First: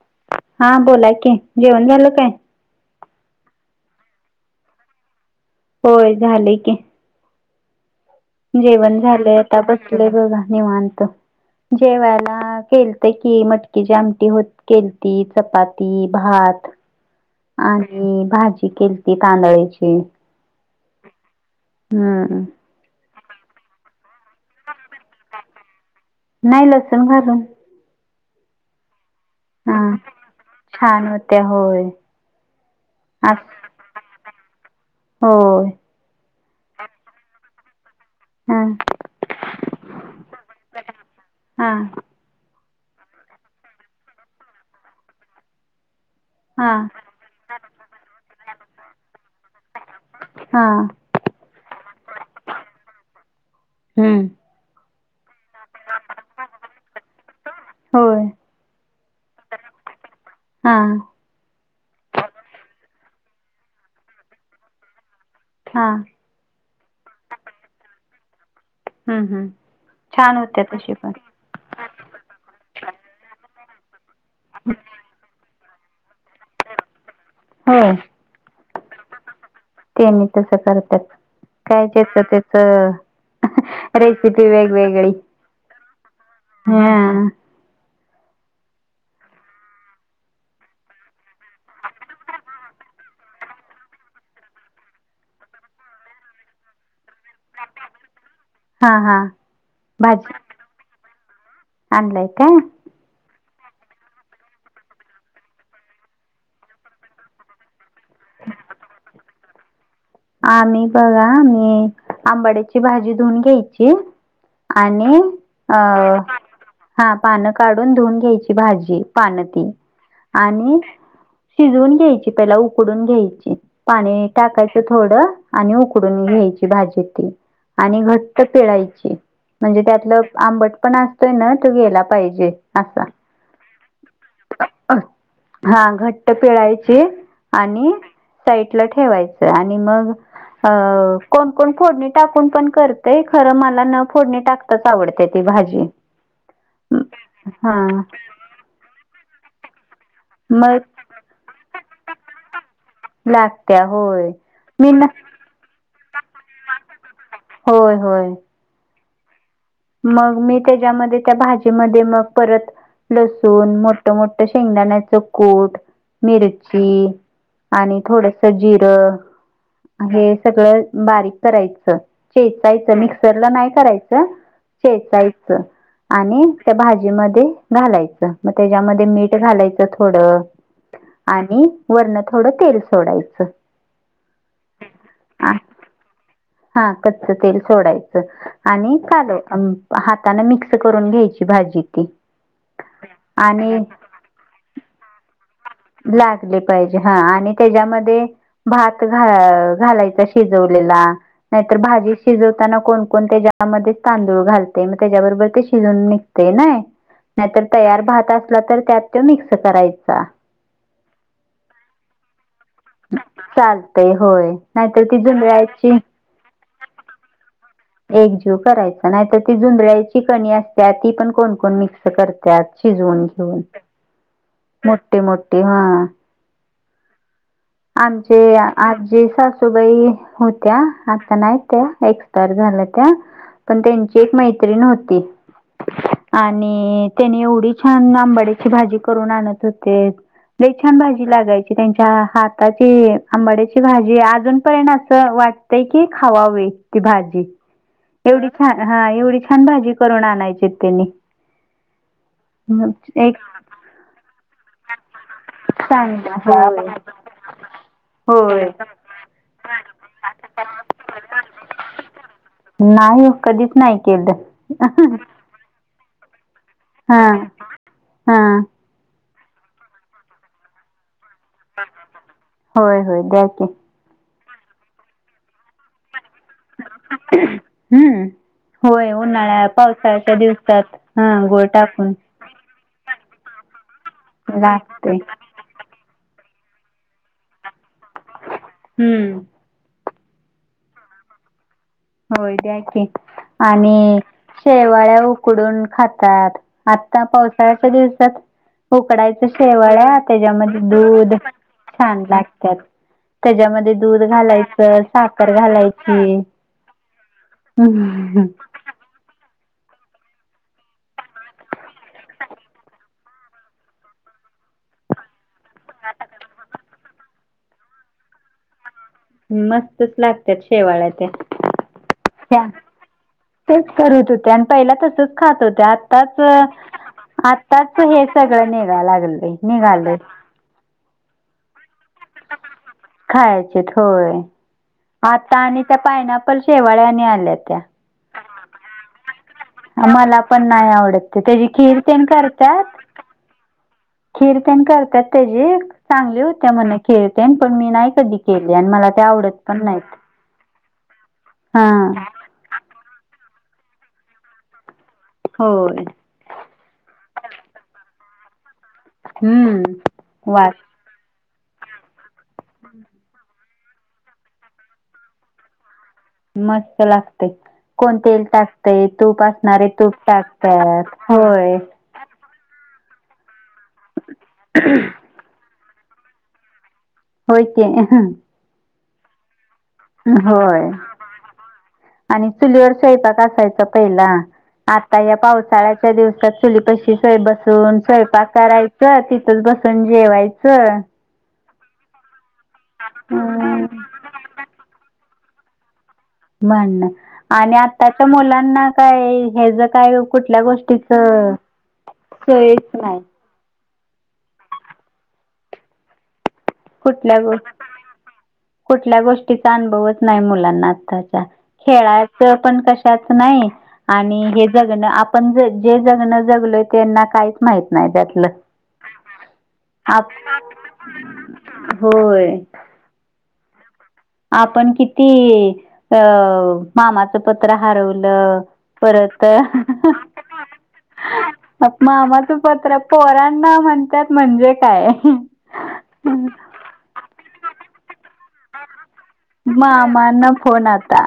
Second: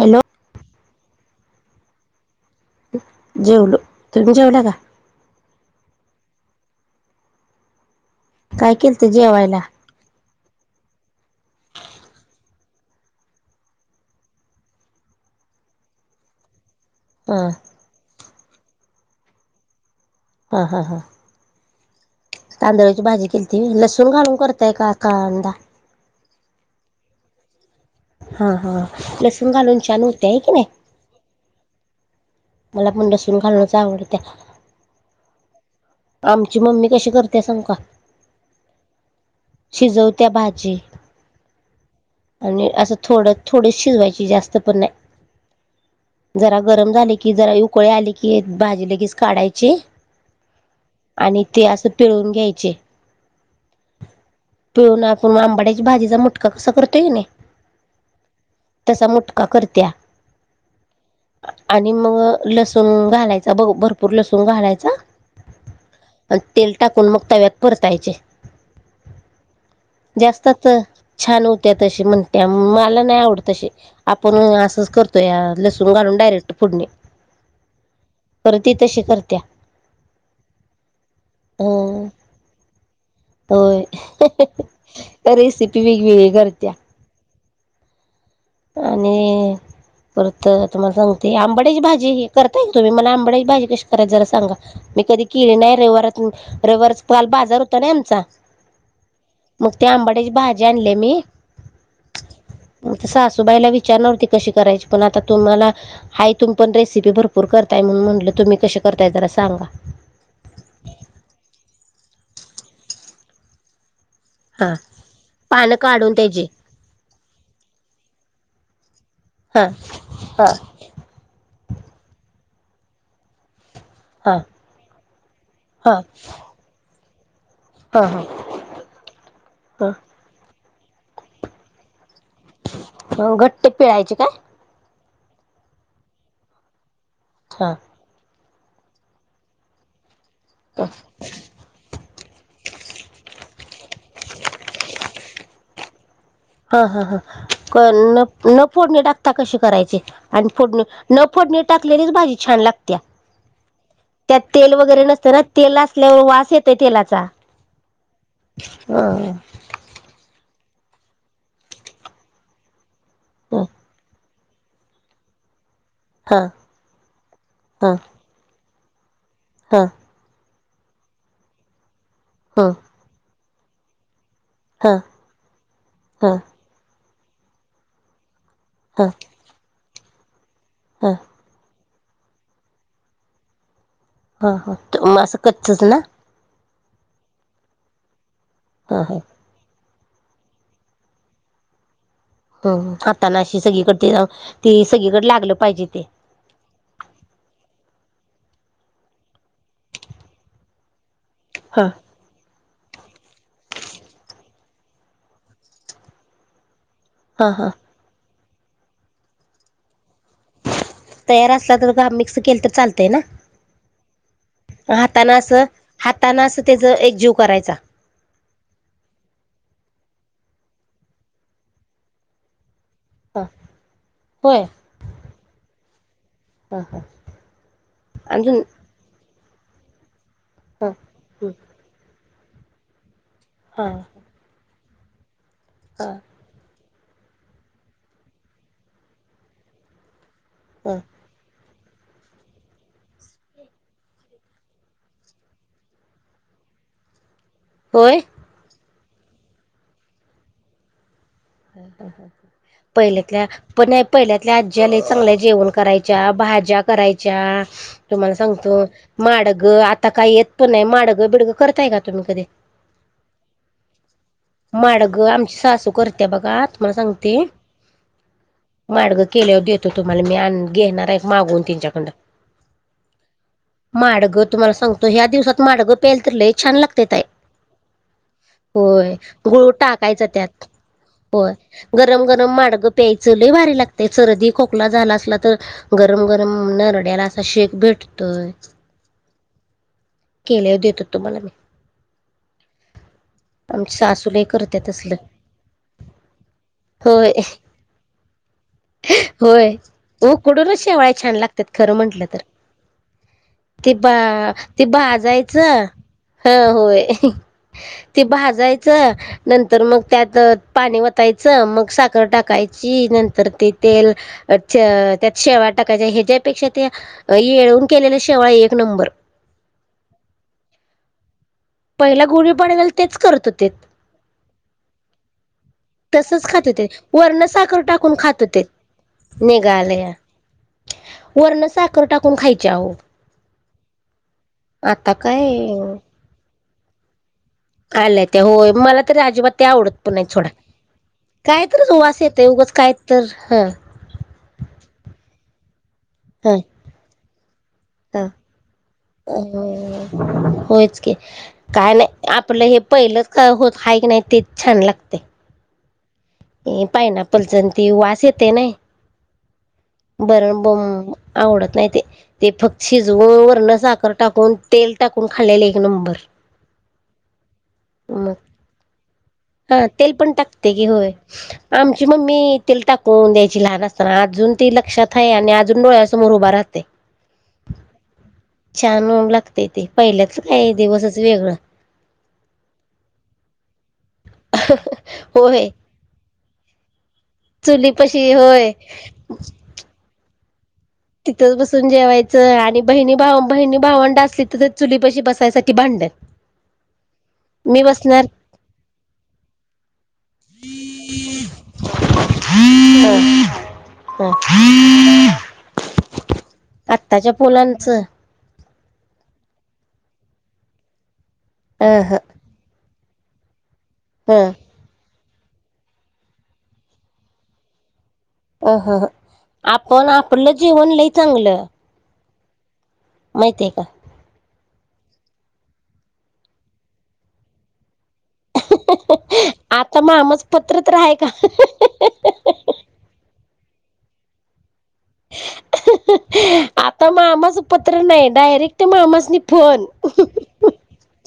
Hello [inaudible] हा बोला की जेवण झाल काय? जेवलो तुम्ही, जेवला का? होय झाले की. काय जेवण केलत झालेय जेवायला आता बसले बघा निवांत. जेवायला केलत कि मटकीची आमटी होती केलती चपाती, भात हं.. आणि भाजी केली त तांदळाची. हा हा हा. हा.. तांदळाची भाजी कसली लसूण घालून करताय का कांदा? नाही लसण घालून. हा हा लसूण घालून छान होते आहे की नाही. त्यामुळे होय. मला पण लसून अस घालुणच आवडत्या. होय. आमची मम्मी कशी करते सगु का. हा शिजवत्या भाजी हा आणि असं थोडं, थोडं शिजवायची जास्त पण नाही. जरा हा गरम झाले की जरा उकळे आले की भाजी लगेच काढायची. हा.. आणि ते असं पिळून घ्यायचे. हम्म पिळुन आपण आंबड्याची भाजीचा मुटका कसा करतोय नी. होय. तसा मुटका करतया. हा.. आणि मग लसूण घालायचा भरपूर लसूण घालायचा. हां. आणि तेल टाकून मग तव्यात परतायचे. हम्म छान होत्या जास्तच तशी पण छान त्या तशी म्हणत्या मला नाही आवडत तशी आपण असंच करतो या लसून घालून डायरेक्ट फोडणी होय पर ती तशी करतीया. सेम तसं करत्यात. काय अं, ज्याच होय त्याच रेसिपी वेगवेगळी. वेगवेगळे करत्या. हा आणि परत तुम्हाला सांगते आंबड्याची भाजी हे करताय का तुम्ही मला आंबड्याची भाजी कशी करायच जरा सांगा? मी कधी केले नाही रविवारात रविवारच काल बाजार होता नाही आमचा. हा हा मग ते आंबाड्याचे भाजी आणलीया मी. आणलाय काय तसं सासूबाईला विचारणार होती कशी करायची पण आता तुम्हाला हाय तुम्ही पण रेसिपी भरपूर भरपूर करताय म्हणून म्हटलं तुम्ही कसे करताय जरा सांगा. आम्ही बघा मी आंबाड्याची भाजी धुवुन घ्यायची. हां आणि पानं अ.. काढून त्याची हा पान काढून धुवून घ्यायची भाजी पान हां ती हां आणि शिजवून घ्यायची त्याला उकडून घ्यायची पाणी हां टाकाय थोड आणि हां उकडून घ्यायची भाजीती आणि हां हां घट पिळायची म्हणजे हां त्यातलं आंबट पण असतोय ना तो घ्यायला पाहिजे. अ घट्ट पिळायचे काय? आ ह, हा घट्ट पिळायची, हां आणि, साईडला ठेवाय आणि मग, अ कोण कोण फोडणी टाकून पण करतय खरं मला न फोडणी टाकताच आवडात्या ती भाजी. हा हा हा, क हा न न फोडणे टाकता कशी करायची? आणि मग फोडनी, न फोडणी टाकलेलीच भाजी छान लागत्या. लागत्या होय त्यात तेल मी वगैरे ना नसत न तेल असल्यावर वास येतय तेलाचा. होय होय हा. मग मी त्याच्यामध्ये त्या भाजीमध्ये मग परत, हां लसूण मोठ मोठ त शेंगदाण्याचं कूट, हां मिरची आणि थोडस जिरं. त. हे सगळं बारीक करायचं हां चेचायचं मिक्सरला नाही करायचं. हां चेचायचं, हां आणि त्या भाजीमध्ये घालायचं. म त्याच्यामध्ये हां मीठ घालायचं थोडं, आणि वरण थोडं तेल सोडायचं. हा हा म असं आ- कच्चच ना? हा कच्च तेल सोडायचं आणि हा हा काल आम हातानं मिक्स करून घ्यायची भाजी ती. हम्म खाताना अशी आणि सगळीकड तीय, ती सगळीकड लागलं पाहिजे. ते लागल पाहिजे हा आणि त्याच्यामध्ये भात घा- घालायचा शिजवलेला, नाहीतर हा भाजी शिजवताना कोणकोण त्याज्यामध्ये तांदूळ घालतंय म त्याच्याबरोबर ते शिजून निघतय नई. हा नाहीतर हा तयार भात असला तर त्यात त्यो मिक्स करायचा. तयार असला तर का मिक्स केलं तर चाल चालतंय होय नाहीतर ती जुंधल्याची तान अस त्याज एक जीव करायचा. एकजीव करायच नाही तर ती जुधळ्याची कणी असत्या ती पण कोणकोण मिक्स कर त्यात शिजवून हा घेऊन, होय मोठे मोठे हां हा हा आमचे अजून आजी सासूबाई होत्या हा आता हम्म नाही त्या एक्सपायर झाल्या त्या पण हा त्यांची एक मैत्रीण होती. हा. आणि त्यानी एवढी छान आंबड्याची भाजी करून आणत होते त, लई छान हा भाजी ती लागायची त्यांच्या हाताची आंबाड्याची भाजी अजून पर्यंत असं वाट तय की खावावे ती भाजी. होय. एवढी छान हा एवढी छान भाजी करून आणायचीत तेनी. हा हा हा पहिले त्या पणये पहिल्यातल्या आज्या लई चांगलं जेवण चांगली करायच्या भाज्या होय करायच्या. तुम्हाला होय सांगतो, माडगं आता काही येत पण नाही माडगं बिडगं करताय का तुम्ही कधी? नाही ओ कधीच नाही केलं. माडगं आमची सासू करत्या बघा तुम्हाला हा सांगते हा माडगं केल्यावर देतो तुम्हाला मी आणून घेणार आहेत मागून. त्यांच्याकडं [unintelligible] होय होय द्या की. माडगं तुम्हाला सांगतो ह्या दिवसात माडगं प्यायला तर लई छान लागतय ताई. हम्म. होय उन्हाळ्या गुळ टाकायचा पावसाळ्याच्या त्यात. दिवसात हा होय गुळ टाकून गरम गरम माडग प्यायच. लई भारी लागतय. सर्दी खोकला झाला लागते. असला तर गरम गरम नरड्याला असा शेक भेटतोय. हम्म केल्याव देतो तुम्हाला मी. होय ते आहे की. आमची आणि सासू लय करत्यात तसलं शेवाळ्या उकडून खातात. आत्ता होय पावसाळ्याच्या दिवसात उकडायच्या होय शेवाळ्या. उकडूनच त्याच्यामध्ये शेवाळ्या दूध छान लागतात खरं छान म्हंटलं तर लागत्यात‌. त्याच्यामध्ये ते बा दूध घालायच. ते साखर भाजायचं घालायची. ह होय ते हम्म. भाजायच. नंतर मग त्यात अ पाणी वतायच. मग साखर टाकायची. नंतर ते तेल अ च त्यात शेवया टाकायच्या. ह्याच्यापेक्षा ते येळून केलेल्या शेवाळ्या एक नंबर मस्तच लागत्यात शेवाळ्या त्या. पहिला गुढी त्या पाडव्याला तेच करत होते तेच करित होत्या. अन पहिला तसच खात होत्या. आत तसच खात होते आताच वरण साखर आताच टाकून हे खात होते सगळ निघा लागलय. निघालया निघालय वरण साखर टाकून खायची आहो. खायाचेत होय. आता काय आणि त्या पायनॅपल शेवाळ्या आणि आल्या त्या. आल्या त्या होय. मला तरी अजिबात त्या आवडत पण नाहीत मला सोडा. नाही आवडत ते काय त्याची कराच खीर वास येतय उगच काय तर ह खिरतेन करत्यात तेजी. चांगली होत्या म्हण खिरतेन. पण मी नाही ह अ कधी केली आणि मला ते आवडत पण नाहीत होयच की काय नाही हां आप आपल हे पहिलच का होत आहे की नाही, तेच छान लागतय. होय. पायनपलचा ते वास येते ना. हम्म बर ब वास आवडत नाही ते. ते फक्त शिजवुन वरन साखर टाकून तेल टाकून खाल्लेले एक नंबर. मस्त लागतय. कोण मग तेल टाक तय. तूप हा असणारे तेल तूप पण टाकते की टाकतात. होय होय आमची मम्मी तेल टाकून द्यायची लहान असताना. अजून ते लक्षात आहे. आणि अजून डोळसमोर उभा राहतय. होय की छान होऊन लागतेय ते. पहिल्याच काय होय दिवसच वेगळ. आणि चुलीवर स्वयपाक असायचा पहिला. आता या होय पावसाळ्याच्या दिवसात चुलीपशी सय चुली बसून पशी स्वयंपाक होय करायच तिथ तर बसून जेवायच. तिथच बसून जेवायच. आणि बहिणी भाऊ बहिणी हम्म, भावंड असली तर चुली पाशी बसायसाठी भांडण. भांडण आणि मी बसणार आत्ताच्या मुलांना काय हे ज काय कुठल्या गोष्टीच सोयच नाही. ह [unintelligible] आत्ताच्या कुठल्या गो पोलांचं कुठल्या गोष्टीचा अनुभवच नाही मुलांना आताच्या. अ ह खेळाच पण कशाच नाही. आणि ह हे जगण आपण ज जे जगण जगलोय त्यांना काहीच माहित नाही त्यात. अहह आपण आपल जेवण लई चांगल. होय. माहिती आहे का. आपण किती अ मामाचं पत्र हरवलं. परत आता मामाच पत्र तर आहे का मामा पत्र. पोरांना म्हणतात म्हणजे काय. ह [inaudible] आता मामाचं पत्र नाही डायरेक्ट मामासनी फोन. [inaudible] मामांना फोन आता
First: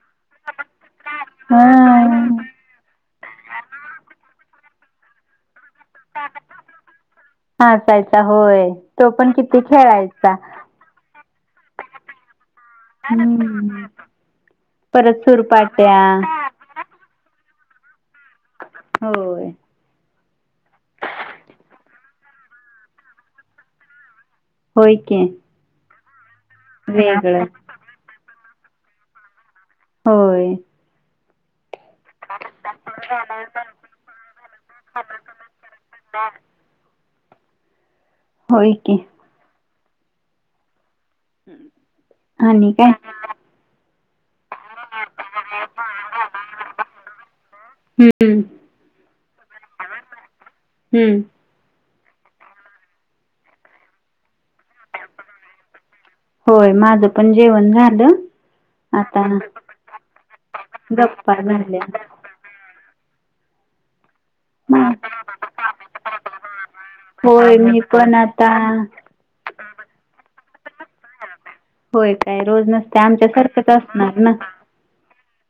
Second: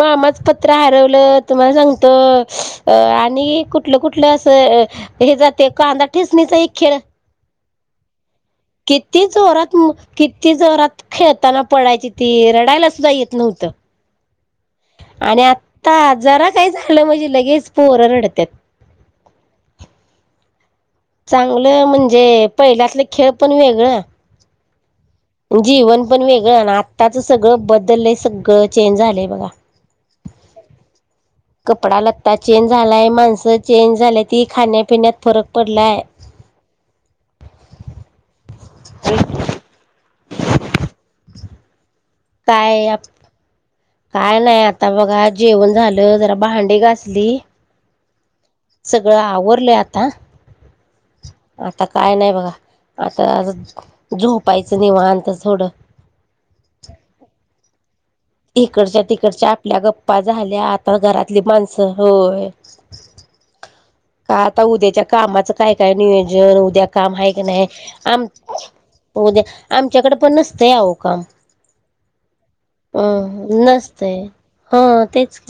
मामाचं पत्र हरवलं तुम्हाला सांगतो हम्म आणि कुठ''--'' कुठलं कुठलं असं हे जाते कांदा ठेचणीचा एक खेळ. असायचा होय. तो किती पण जोरात म खेळायचा किती जोरात खेळताना पडायची ती रडायलाच. परत आणि सुरपाट्या. आता जरा काय झालं म्हणजे लगेच पोहरं रडतात. होय. चांगलं म्हणजे पहिल्यातले खेळ पण वेगळं. होय की. जीवन पण वेगळं आणि आत्ताच वेगळं सगळं बदललंय सगळं चेंज झालंय बघा. होय. कपडा लत्ता चेंज झालाय माणसं. चेंज झालंय ती खाण्यापिण्यात फरक पडलाय. होय की. [inaudible] हम्म. काय आप''--'' काय नाही आता बघा जेवण झालं जरा भांडी घासली. ''हं'' सगळं आवरले आता. हम्म. आता काय नाही बघा आता झोपायचं निवात थोडं. होय माझं पण जेवण झालं. इकडच्या आता तिकडच्या आपल्या गप्पा झाल्या आता गप्पा घरातली झाल्या माणसं होय. का आता म उद्याच्या कामाचं काय काय नियोजन उद्या काम आहे की होय नाही मी पण आता आम''--'' उद्या आमच्याकडे पण नसतं अव काम. होय काय रोज नसते अं आमच्यासारखंच असणार नसतंय ना. हा तेच.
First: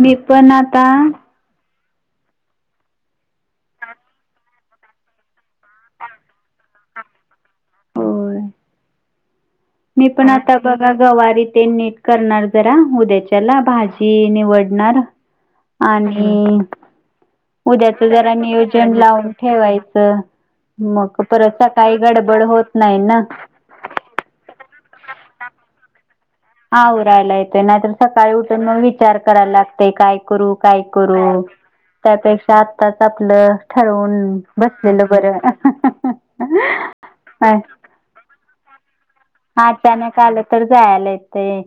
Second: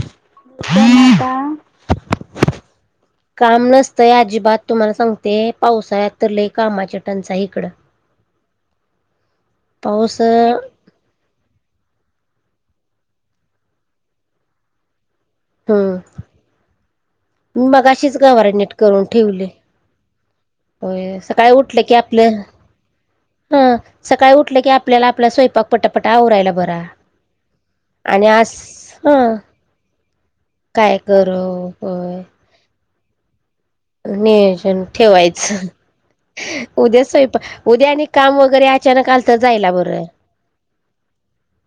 मी पण आता. काम नसतंय अजिबात तुम्हाला सांगते पावसाळ्या तर लई कामाची टंचाई इकडं. होय [inaudible] मी पण आता बघ. गवारी ते नीट करणार जरा उद्याच्याला भाजी निवडणार. हम्म आणि. उद्याच मगाशीच जरा गवार नीट नियोजन करून लावून ठेवली ठेवायचं. होय मग परत उठलं की सकाळी आपलं गडबड होत नाही ना. हं सकाळी उठले की आपल्या आपला स्वयंक पटापटा आवरायला. बरा आं ऊ राहांयला येतोय नाहींतर आणि सकाळीं आज ऊंठून मंग विचार हं करायला लागतं कायं करूं कायं काय करू करूं त्यांपेक्षा आत्ताचं आपलं ठरवून नियोजंन बसलेलं बरं ठेवायचं उद्यां स्वयंपाक उद्यां आणि कामं वगैरें अचानक आलं तरं जायलां बरं अचानक आलं तर जायला येतय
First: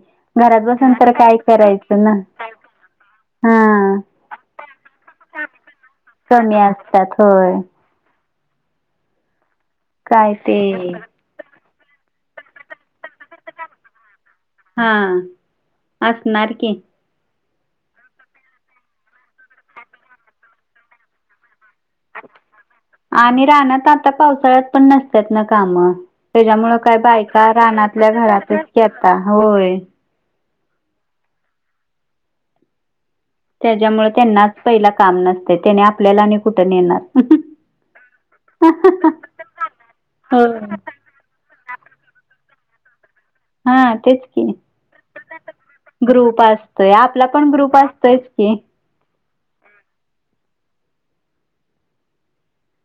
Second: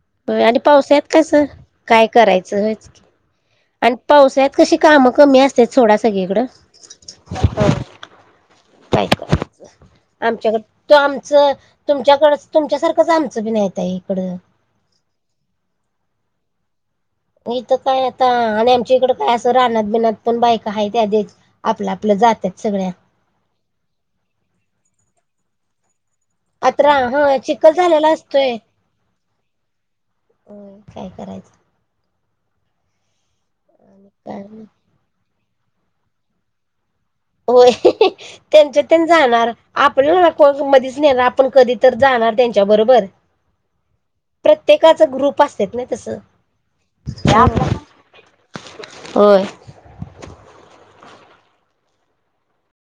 आणि घरात पाऊस बसून य तर काय कसं करायचं कायं ना करायचं हेंच की आणि हा पावसाळ्यांत कशी कामं कमी असतं थोडां सगळीकडं कमी असतात होय कायं करायचं काय ते आमच्यांक तो आंम तुमच्याकडे तुमच्यांसारखंच आमचं बी नाहीं येतं आहे इकडं हां असणारं की इथं कायं आंता आणि आमच्यां इकडं कायं असं राहनांत बिनत पणं बायका आहे त्यांधच आपलां जातांत सगळ्या आणि राणांत आंता पावसाळ्यांत पणं नसतात नां कामं त्यांच्यामुळे आत्रा कायं हा बायकां चिखल झालेला रानातल्यां घरांतच घतां होयं हो कायं करायचं त्यांच्यामुळे काय त्यांनाचं नाही. पहिला कामं नसते त्यांने आपल्यांला आणि कुंठे नेणारं होयं त्यांच्या त्यां जाणारं हो आपणं मधेच नेणारं आपणं कधीं तरं जाणारं त्यांच्याबरोबर हां तेचं की ग्रुप असतात ना तसं ग्रुप असतोय आपलां पणं ग्रुप असतोयच की होयं